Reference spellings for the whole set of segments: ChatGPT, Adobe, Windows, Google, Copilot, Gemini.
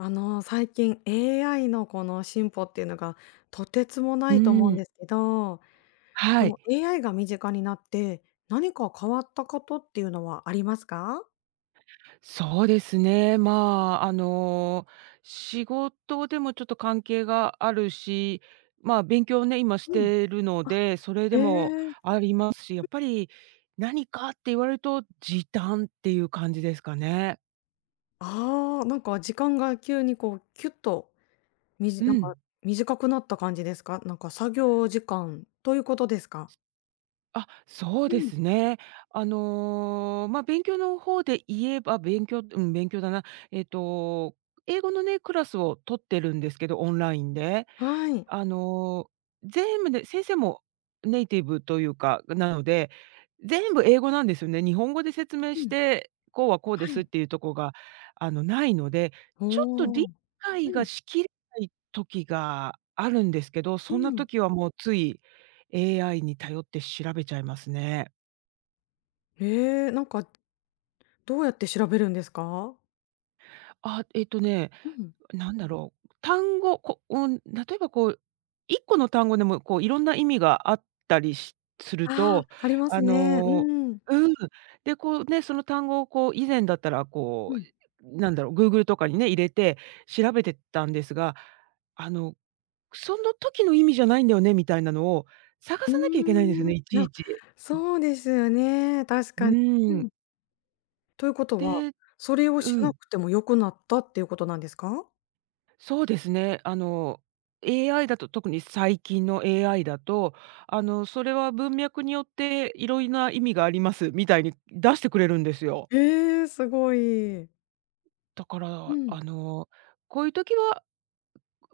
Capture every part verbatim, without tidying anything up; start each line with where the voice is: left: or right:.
left: あの、最近 エーアイ のこの進歩っていうのがとてつもな
right: う
left: いと思うん
right: ーん。
left: ですけど、こ
right: は
left: の
right: い、
left: エーアイ が身近になって何か変わったことっていうのはありますか？
right: そうですね。まあ、あの、仕事でもちょっと関係があるし、まあ、勉強をね、今し
left: うん。
right: てるので、それ
left: え
right: でも
left: え、
right: ありますし、やっぱり何かって言われると、時短っていう感じですかね。
left: ああー、なんか時間が急にこうキュッとみじ
right: う
left: なんか
right: ん。
left: 短くなった感じですか？なんか作業時間ということですか？
right: あ、そう
left: う
right: で
left: ん。
right: すね。あの、まあ、勉強の方で言えば、勉強うん、勉強だな。えっと、英語のね、クラスを取ってるんですけど、オンラインで。
left: はい。
right: あの、全部で先生もネイティブというか、なので、全部英語なんですよね。日本語で説明
left: う
right: し
left: ん、
right: て、こうはこうで
left: は
right: す
left: い。
right: っていうとこが、あの、ないので、ちょっと
left: おお。
right: 理
left: う
right: 解が
left: ん、
right: しきれない時があるんですけど、
left: う
right: そんな
left: ん。
right: 時はもうつい エーアイ に頼って調べちゃいますね。
left: ええ、なんかどうやって調べるんですか？
right: あ、えっとね
left: うん。
right: なんだろう、単語、こうん、例えばこう、いっこの単語でもこういろんな意味があったりしする
left: ああ、
right: と、
left: ありま
right: あ
left: すね。う
right: の
left: ん。
right: うん、で、こうね、その単語をこう以前だったらこ
left: うん。
right: う、なんだろう、Google とかにね、入れて調べてたんですが、あの、その時の意味じゃないんだよねみたいなのを探
left: うー
right: さなきゃいけないんですよ
left: ん、
right: ね、いち
left: な
right: いち。
left: そうですよね、確
right: う
left: かに。う
right: ー
left: ん。
right: ん。
left: ということは、
right: で
left: それを
right: う
left: しな
right: ん。
left: くても良くなったっていうことなんですか？
right: そうですね。あの、エーアイ だと、特に最近の エーアイ だと、あの、それは文脈によっていろいろな意味がありますみたいに出してくれるんですよ。
left: ええ、すごい。
right: だか
left: う
right: ら、
left: ん、
right: あの、こういう時は、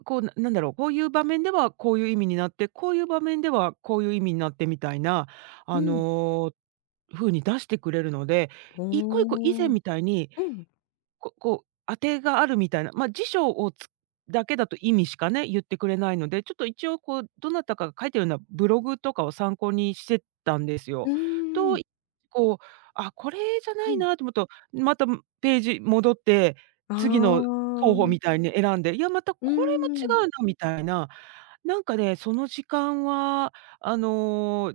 right: こう、ななんだろう、こういう場面ではこういう意味になって、こういう場面ではこういう意味になってみたいな、
left: う
right: あ
left: ん。
right: の、風に出してくれるので、一個一個以
left: お
right: 前
left: お。
right: みたいに
left: うん。
right: ここう、当てがあるみたいな、まあ、辞書をつだけだと意味しかね、言ってくれないので、ちょっと一応こう、どなたかが書いてるようなブログとかを参考にしてたんです
left: う
right: よ。
left: ー
right: と、
left: ん。
right: こう、あ、これじゃな
left: う
right: い
left: ん。
right: なと思うと、また、ページ戻って、
left: あ
right: 次の候補み
left: あ。
right: たいに選んで、いや、また
left: うー
right: これも
left: ん。
right: 違うなみたいな。なんかね、その時間は、あの、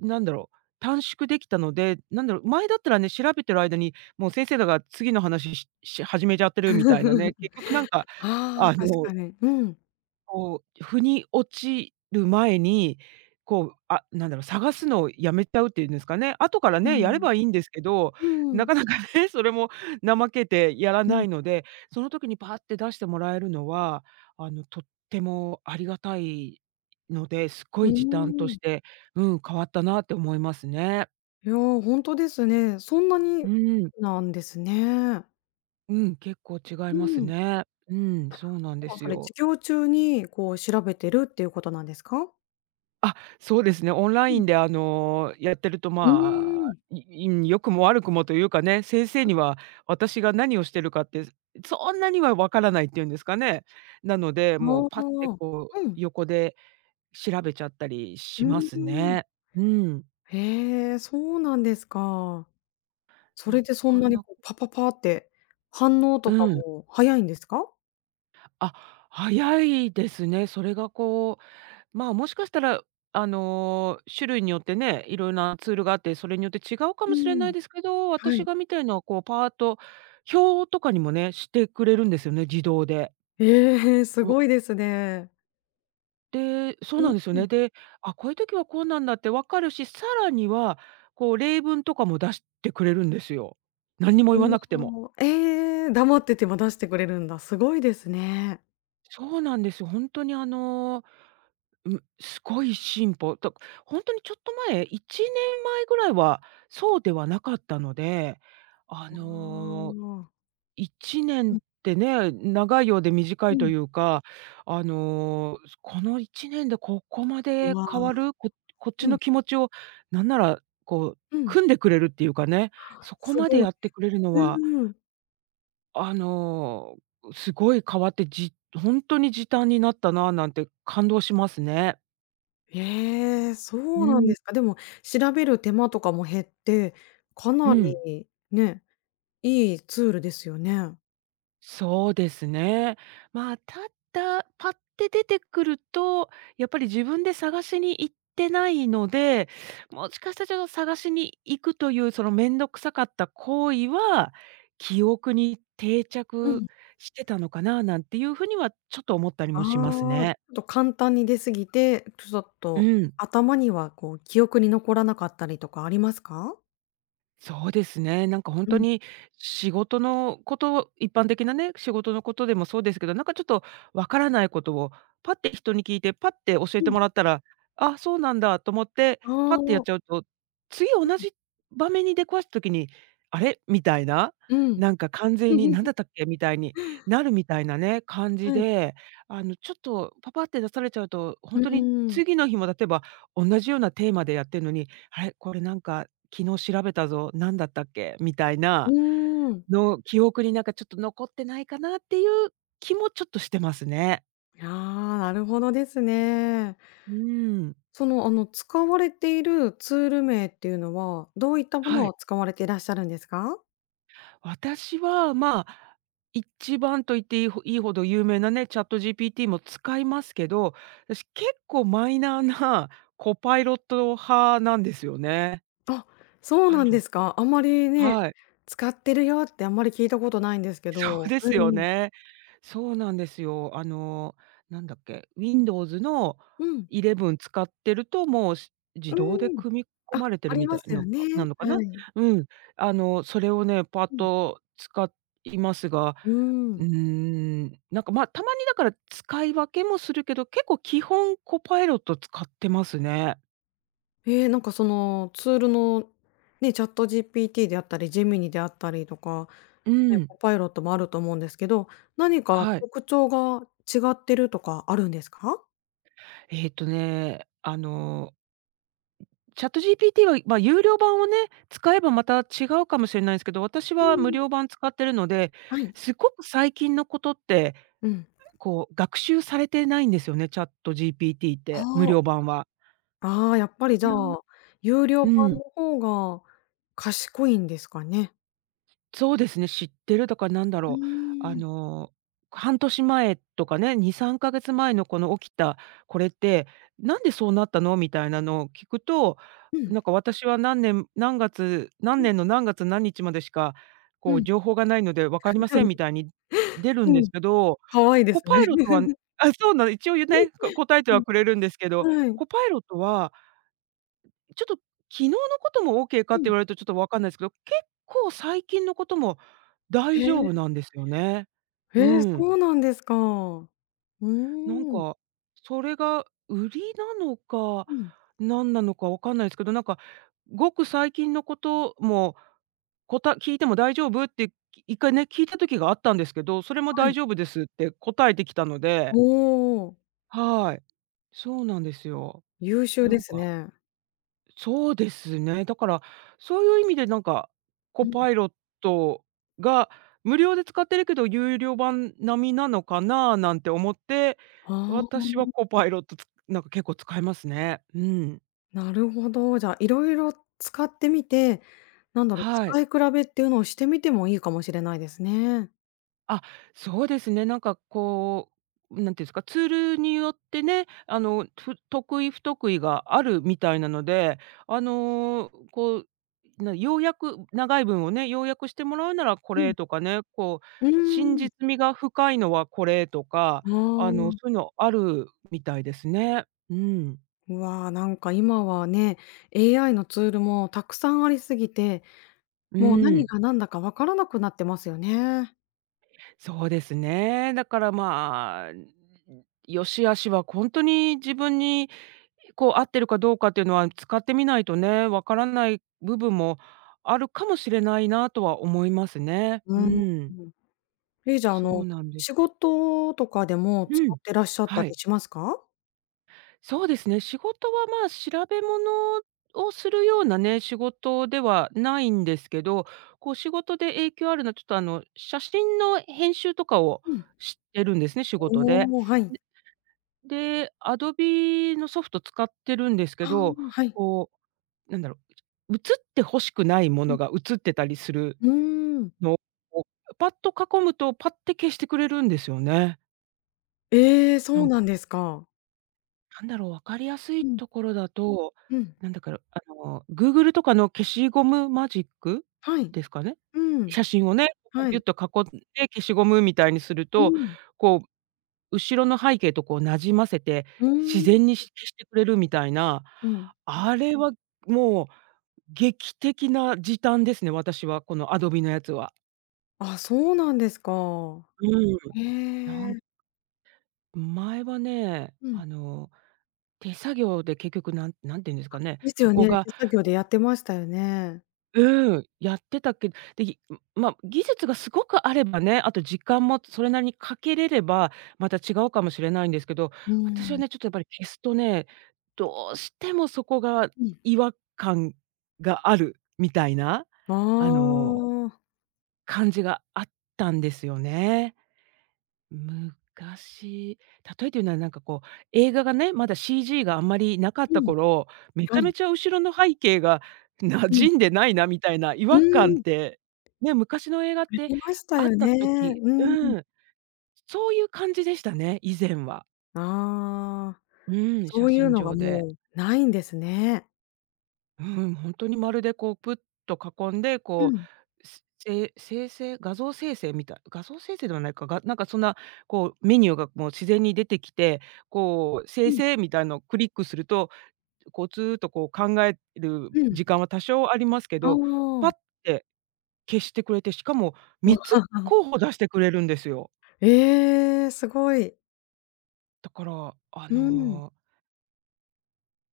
right: なんだろう、短縮できたので、なんだろう、前だったらね、調べてる間に、もう先生らが次の話しし始めちゃってるみたいなね、結局なん か、
left: ああ、
right: あ
left: 確
right: の
left: かに。うん。
right: こう、腑に落ちる前に、こう、あ、なんだろう、探すのをやめちゃうっていうんですかね。後から
left: う
right: ね、やれ
left: ん。
right: ばいいんですけど、
left: う
right: な
left: ん。
right: かなかね、それも怠けてやら
left: う
right: な
left: ん。
right: いので、その時にパッて出してもらえるのは、あの、とってもありがたいので、すご
left: う
right: い時短と
left: ん。ーん。
right: して、うん、変わったなって思いますね。
left: いや、ほんとですね。そんなに
right: うん。
left: なんですね。
right: うん、結構違い
left: う
right: ます
left: ん。
right: ね。うん、そうなんで
left: でも
right: す
left: それ、授
right: よ。
left: 業中にこう調べてるっていうことなんですか？
right: あ、そうですね。オンラ
left: う
right: イ
left: ん。
right: ンで、あの、やってると、
left: う
right: まあ、
left: ーん。
right: いいん良くも悪くもというかね、先生には私が何をしてるかって、そんなにはわからないっていうんですかね。なので、
left: あ
right: もうパッて
left: あ。
right: こう
left: うん。
right: 横で調べちゃったり
left: う
right: します
left: ー
right: ね。
left: ん。
right: うん。
left: へえ、そうなんですか。それ
right: な
left: でそん
right: か
left: なに
right: な
left: こうパパパって反応
right: う
left: とか
right: ん。
left: も早いんですか？
right: あ、早いですね。それがこうまあ、もしかしたら、あの、種類によってね、いろいろなツールがあって、それによって違うか
left: う
right: もしれな
left: ん、
right: いですけど、
left: はい。
right: 私が見てるのはこうパート表とかにもね、してくれるんですよね、自動で。
left: ええ、す
right: お、
left: ごいですね。
right: でそう
left: う
right: なんですよ
left: ん。
right: ね。で、あ、こういう時はこうなんだってわかるし、さらには、こう例文とかも出してくれるんですよ。何にも言わ
left: う
right: なくても。
left: お、ええ、黙ってても出してくれるんだ、すごいですね。
right: そうなんですよ。本当にあのーうん、すごい進歩、だほんとにちょっと前、いちねんまえぐらいはそうではなかったので、あ
left: あ
right: の、
left: あ。
right: 1
left: う
right: 年っ
left: ん。
right: てね、長いようで短
left: う
right: いと
left: ん。
right: いうか、あの、このいちねんでここま
left: う
right: で
left: わ。
right: 変わる、ここっち
left: うん。
right: の気持ちをなんなら、こう、
left: うん。
right: 汲んでくれるっていうかね、そこ
left: す
right: まで
left: ごい。
right: やってくれるのは、
left: うんうん。
right: あの、すごい変わって、じほんとに時短になったななんて感動しますね。
left: ええ、そ
right: う
left: うなんで
right: ん、
left: すか。でも調べる手間とかも減って、かな
right: うん。
left: りね、いいツールですよね。
right: そうですね。まあ、ただ、パッて出てくると、やっぱり自分で探しに行ってないので、もしかしたらちょっと探しに行くという、その面倒くさかった行為は、記憶に定
left: う
right: 着
left: ん。
right: してたのかななんていうふうにはちょっと思ったり
left: あ
right: もします
left: あ、ち
right: ね。
left: ょっと簡単に出過ぎて、ちょっ
right: う
left: と
right: ん。
left: 頭にはこう記憶に残らなかったりとかありますか？
right: そうですね。なんか本
left: う
right: 当
left: ん、
right: に仕事のこと一般的なね、仕事のことでもそうですけど、なんかちょっとわからないことをパッて人に聞いて、パッて教え
left: う
right: て
left: ん。
right: もらったら、あ、そうなんだと思って、
left: ああ、
right: パッてや
left: う
right: っ
left: ん。
right: ちゃうと、次同じ場面に出くわした時に、あれ？みたいな、
left: うん
right: なんか完全に何 だったっけみたいになるみたいなね、感じ
left: はい。
right: で、あのちょっとパパって出されちゃうと、
left: う
right: 本当に
left: ーん、
right: 次の日も例えば同じようなテーマでやってるのに、あれ？これなんか昨日調べたぞ、何だったっけみたい
left: う
right: な
left: ーん。
right: の、記憶になんかちょっと残ってないかなっていう気もちょっとしてますね。
left: ああ、なるほどですね。
right: うーん。
left: その、あの、使われているツール名っていうのは、どういったもの
right: は
left: を
right: い。
left: 使われていらっしゃるんですか？
right: 私は、まあ、一番と言っていいほいいほど有名なね、ChatGPT も使いますけど、私結構マイナーなコパイロット派なんですよね。
left: あ、
right: コ
left: そう
right: パ
left: な
right: イ
left: ん
right: ロ
left: ですか。あんまりね、
right: はい。
left: 使ってるよってあんまり聞いたことないんですけ
right: そう
left: ど。
right: で
left: う
right: すよ
left: んうん。
right: ね。そうなんですよ。あの、なんだっけ、Windows の
left: うん。
right: いレブン使ってると、もう、し自
left: う
right: 動で
left: ん。
right: 組み込
left: あ、
right: まれて
left: あ
right: る
left: り
right: みた
left: ま
right: い
left: すよ
right: の
left: ね。
right: なのかな。
left: はい。
right: うん。あの、それをね、パッ
left: うん。
right: と使いますが、
left: うーん。
right: うーん、なんか、ま、たまにだから使い分けもするけど、結構基本コパイロット使ってますね。
left: ええ、なんかそのツールのね、ChatGPT であったり、Gemini であったりとか、
right: う
left: ね、
right: ん。
left: Copilot もあると思うんですけど、何か
right: はい。
left: 特徴が違ってるとかあるんですか？
right: えっとね、あのチャット g p t は、まあ、有料版をね、使えばまた違うかもしれないんですけど、私
left: う
right: は無
left: ん。
right: 料版使ってるので、
left: はい。
right: すごく最近のことって、
left: うん。
right: こう学習されてないんですよね、チャット g p t って、無
left: あ
right: 料版は。
left: あ、ああ、やっぱりじゃ
right: なん
left: あ、有料
right: う
left: 版
right: ん。
left: の方が賢いんですかね？
right: そうですね、知ってるとかなんだ
left: う
right: ろう、あ
left: ーん。
right: の、半年前とかね、に、さんかげつまえのこの起きたこれって、なんでそうなったのみたいなのを聞くと、
left: うん。
right: なんか私は何年何月、
left: う
right: 何
left: ん
right: 年の何月何日までしか、
left: う
right: こう
left: ん。
right: 情報がないので分かりませんみ たいに出る
left: う
right: んで
left: ん。
right: すけど、
left: 可愛いで
right: コ
left: すね。
right: パイロット
left: う
right: は
left: ん。
right: あ、そうなの、一応ね、こ 答えてはくれるんですけど、
left: はい。
right: コパイロットはちょっと、昨日のこともオーケーかっ
left: う
right: て
left: ん。
right: 言われるとちょっとわかんないですけど、結構最近のことも
left: へ
right: 大丈
left: え。
right: 夫なんですよね。
left: へ
right: う
left: え、そ
right: ん。
left: うなんですか。う
right: なん
left: ーん。
right: か、それが売りなのか、
left: うん。
right: 何なのかわかんないですけど、なんか、ごく最近のことも、こた聞いても大丈夫って、一回ね、聞いた時があったんですけど、それも
left: は
right: 大
left: い。
right: 丈夫ですって答えてきたので、
left: おお、
right: はい。そうなんですよ。
left: 優秀
right: な
left: で
right: ん
left: す
right: か
left: ね。
right: そうですね。だから、そういう意味でなんか、
left: う
right: コ
left: ん。
right: パイロットが無料で使ってるけど、有料版並みなのかななんて思って、
left: あ
right: 私は
left: あ、
right: コパイロットつなんか結構使いますね。うん。
left: なるほど。じゃあ、色々使ってみて、なんだろう、
right: はい。
left: 使い比べっていうのをしてみてもいいかもしれないですね。
right: あ、そうですね。なんかこう、なんていうんですか、ツールによってね、あの、ふ得意不得意があるみたいなので、あの、こう、な要約長い文をね、要約してもらうならこ
left: うん。
right: れとかね、こう、
left: うー
right: 真
left: ん。
right: 実味が深いのはこれとか、
left: あ
right: あの、そう
left: あ。
right: いうのあるみたいですね。うん。
left: うわあ、なんか今はね、エーアイ のツールもたくさんありすぎて、
right: う
left: もう何
right: ん。
left: が何だか分からなくなってますよね。
right: そうですね。だからまあ、良し悪しは本当に自分にこう合ってるかどうかっていうのは、使ってみないとね、わからない部分もあるかもしれないなとは思いますね。
left: う
right: う
left: ーん。
right: ん、
left: え、じゃあ、あ
right: そう
left: の、
right: なんです。
left: 仕事とかでも使
right: うん。
left: ってらっしゃった
right: は
left: り
right: い。
left: しますか？
right: そうですね、仕事は、まあ、調べ物をするようなね、仕事ではないんですけど、こう仕事で影響あるのは、ちょっとあの、写真の編集とかを
left: うん。
right: してるんですね、仕事で。
left: おお、はい。
right: でで、Adobe のソフト使ってるんですけ
left: ああ、
right: ど、
left: はい。
right: こうなんだろう、映って欲しくないも
left: う
right: の
left: ん。
right: が映ってたりする
left: うーん。
right: のを、パッと囲むと、パッて消してくれるんですよね。
left: ええ、
right: な
left: そう
right: ん
left: な
right: か、
left: んですか。
right: なんだろう、分かりやすい
left: うん、
right: ところだと、
left: うん。
right: なんだから、あの、Google とかの消しゴムマジック
left: はい。
right: ですかね。
left: うん。
right: 写真をね、こう
left: は
right: ギュ
left: い。
right: ッと囲んで消しゴムみたいにする
left: う
right: と、
left: ん。
right: こう、後ろの背景とこう馴染ませて、
left: うー
right: 自
left: ん。
right: 然にし消してくれるみたいな、
left: うん。
right: あれはもう劇的な時短ですね、私は、このアドビのやつは。
left: あ、そうなんですか。
right: うん。
left: へ
right: なん
left: え。
right: 前はね、
left: うん。
right: あの、手作業で結局なんなんて言うんですかね、
left: です
right: そ
left: よ
right: こ
left: ね、
right: が
left: 手作業でやってましたよね。
right: うん、やってたけで、ぎま、技術がすごくあればね、あと時間もそれなりにかけれれば、また違うかもしれないんですけど、
left: うー
right: 私は
left: ん、
right: ね、ちょっとやっぱり消すとね、どうしてもそこが
left: うん。
right: 違和感があるみたいな、あ
left: あ
right: の、
left: あ。
right: 感じがあったんですよね。昔、例えて言うならなんかこう、映画がね、まだ シージー があんまりなかっ
left: う
right: た
left: ん、
right: 頃、めち
left: は
right: ゃ
left: い、
right: めちゃ後ろの背景が 馴
left: うん。
right: 染んでないなみたいな違
left: う
right: 和感っ
left: ーん、
right: て、ね、昔の映画っ
left: あ
right: て
left: りました
right: あっ
left: よね。
right: た時
left: うん。
right: うん、そういう感じでしたね、以前は。
left: ああ、
right: うん、
left: そ
right: 写
left: ういう
right: 真
left: のが
right: 上で。
left: もうないんですね。
right: うん、本当にまるでこう、プッと囲んで、
left: う
right: こ
left: ん、
right: う、すせ生成画像生成みたい画像生成ではないか、がなんかそんな、こうメニューがもう自然に出てきて、こう
left: う
right: 「生
left: ん、
right: 成」みたいのをクリックすると、こうずっとこう考える
left: うん。
right: 時間は多少ありますけ
left: あ
right: ど、パ
left: あ、
right: ッて消してくれて、しかも3
left: わ、
right: つ 候補出してくれるんですよ。
left: ええ、すごい。
right: だから、あ
left: うん。
right: の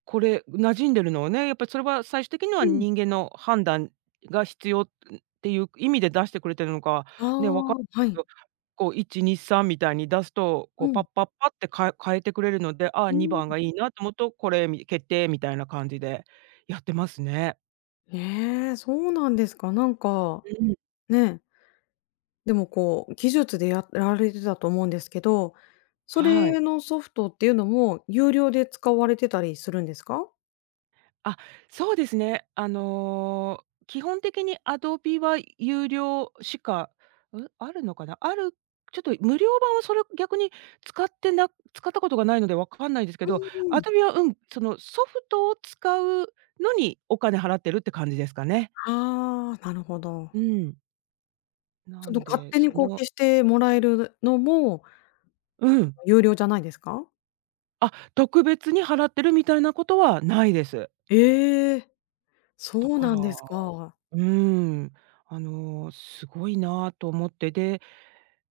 right: これ、馴染んでるのはね、やっぱりそれは最終的には
left: うん。
right: 人間の判断が必要っていう意味で出してくれてるのか、
left: あ
right: ね、わか
left: あ、
right: る
left: は
right: け
left: い。
right: ど、こういち、に、さんみたいに出すと、
left: う
right: こうパ
left: ん、
right: ッパッパってかえ変えてくれるので、ああ、
left: うー
right: にばん
left: ん。
right: がいいなと思うと、これみ決定みたいな感じでやってますね。
left: ええ、そうなんですか。なんか、
right: うん。
left: ね。でもこう、技術でやられてたと思うんですけど、そ
right: は
left: れ
right: い。
left: のソフトっていうのも有料で使われてたりするんですか？
right: あ、そうですね。あの、基本的に Adobe は有料しか、うあるのかな？あるちょっと無料版をそれ逆に使ってな使ったことがないのでわかんないですけ
left: う
right: ど、
left: んうん。
right: Adobe は、うん、そのソフトを使うのにお金払ってるって感じですかね。
left: ああ、なるほど。
right: うん。な
left: その
right: ん
left: 勝
right: で、
left: 手に
right: そ
left: こう
right: の
left: 消してもらえるのも
right: うん。
left: 有料じゃないですか？
right: あ、特別に払ってるみたいなことはないです。
left: ええ、
right: だ
left: そう
right: か
left: な
right: ら、
left: んですか。あ
right: うん、あの、すごいなぁと思って、で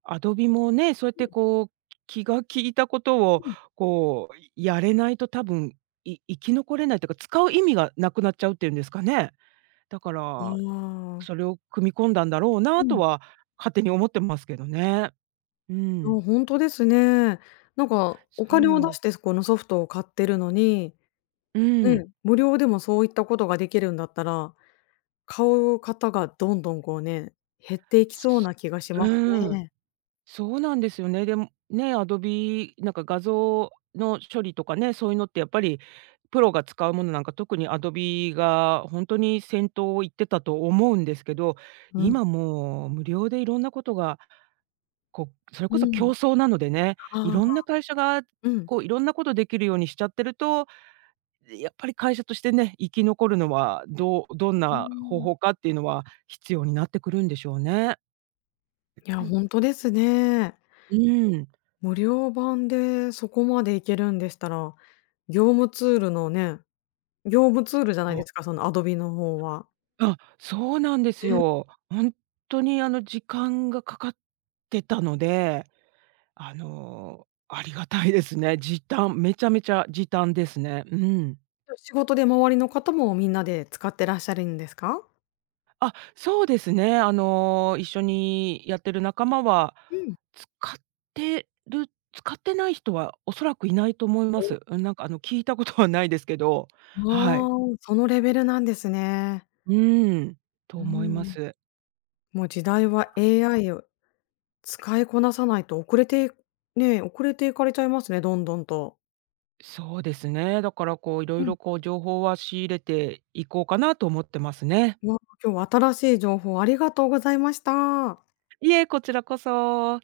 right: アドビもね、そうやってこう、気が利いたことをこう、やれないと多分、い生き残れないというか、使う意味がなくなっちゃうっていうんですかね。だから、
left: あ。
right: それを組み込んだんだろう
left: う
right: なと
left: ん。
right: は勝手に思ってますけどね。う
left: い
right: ん。
left: や、ほんとですね。なんかお
right: そう
left: 金を
right: なん
left: 出
right: で
left: し
right: す。
left: てそこのソフトを買ってるのに、
right: うん。
left: ね、無料でもそういったことができるんだったら買う方がどんどんこうね、減っていき
right: す
left: そうな気がします
right: うん
left: ね。
right: そうなんですよね。でも、ね、アドビなんか画像の処理とかね、そういうのってやっぱりプロが使うものなんか、特にアドビが本当に先頭を行ってたと思うんですけど、
left: うん、
right: 今もう無料でいろんなことが、こう、それ
left: う
right: こそ競
left: ん。
right: 争なのでね、
left: あ
right: い
left: あ、
right: ろんな会社が
left: うん。
right: こういろんなことできるようにしちゃってると、やっぱり会社としてね、生き残るのはどうどん
left: うー
right: な方
left: ん。
right: 法かっていうのは必要になってくるんでしょうね。
left: いや、ほんとですね。
right: うん。
left: 無料版でそこまでいけるんでしたら、業務ツールのね業務ツールじゃないですか、その Adobe の方は。
right: あ、そうなんですよ。本当にあの時間がかかってたので、あの、ありがたいですね。時短、めちゃめちゃ時短ですね。うん。
left: 仕事で周りの方もみんなで使ってらっしゃるんですか？
right: あ、そうですね。あの、一緒にやってる仲間は、
left: うん。
right: 使ってる使ってない人はおそらくいないと思います。うん、なんかあの聞いたことはないですけど、
left: あ
right: はい。
left: あ、そのレベルなんですね。
right: うん、と
left: うー
right: 思いま
left: ん。
right: す。
left: もう時代は エーアイ を使いこなさないと遅れてね、遅れていかれちゃいますね、どんどんと。
right: そうですね。だからこう、いろ
left: う
right: い
left: ん。
right: ろこう情報は仕入れていこうかなと思ってますね。
left: わあ、今日は新しい情報ありがとうございました。
right: いえ、こちらこそ。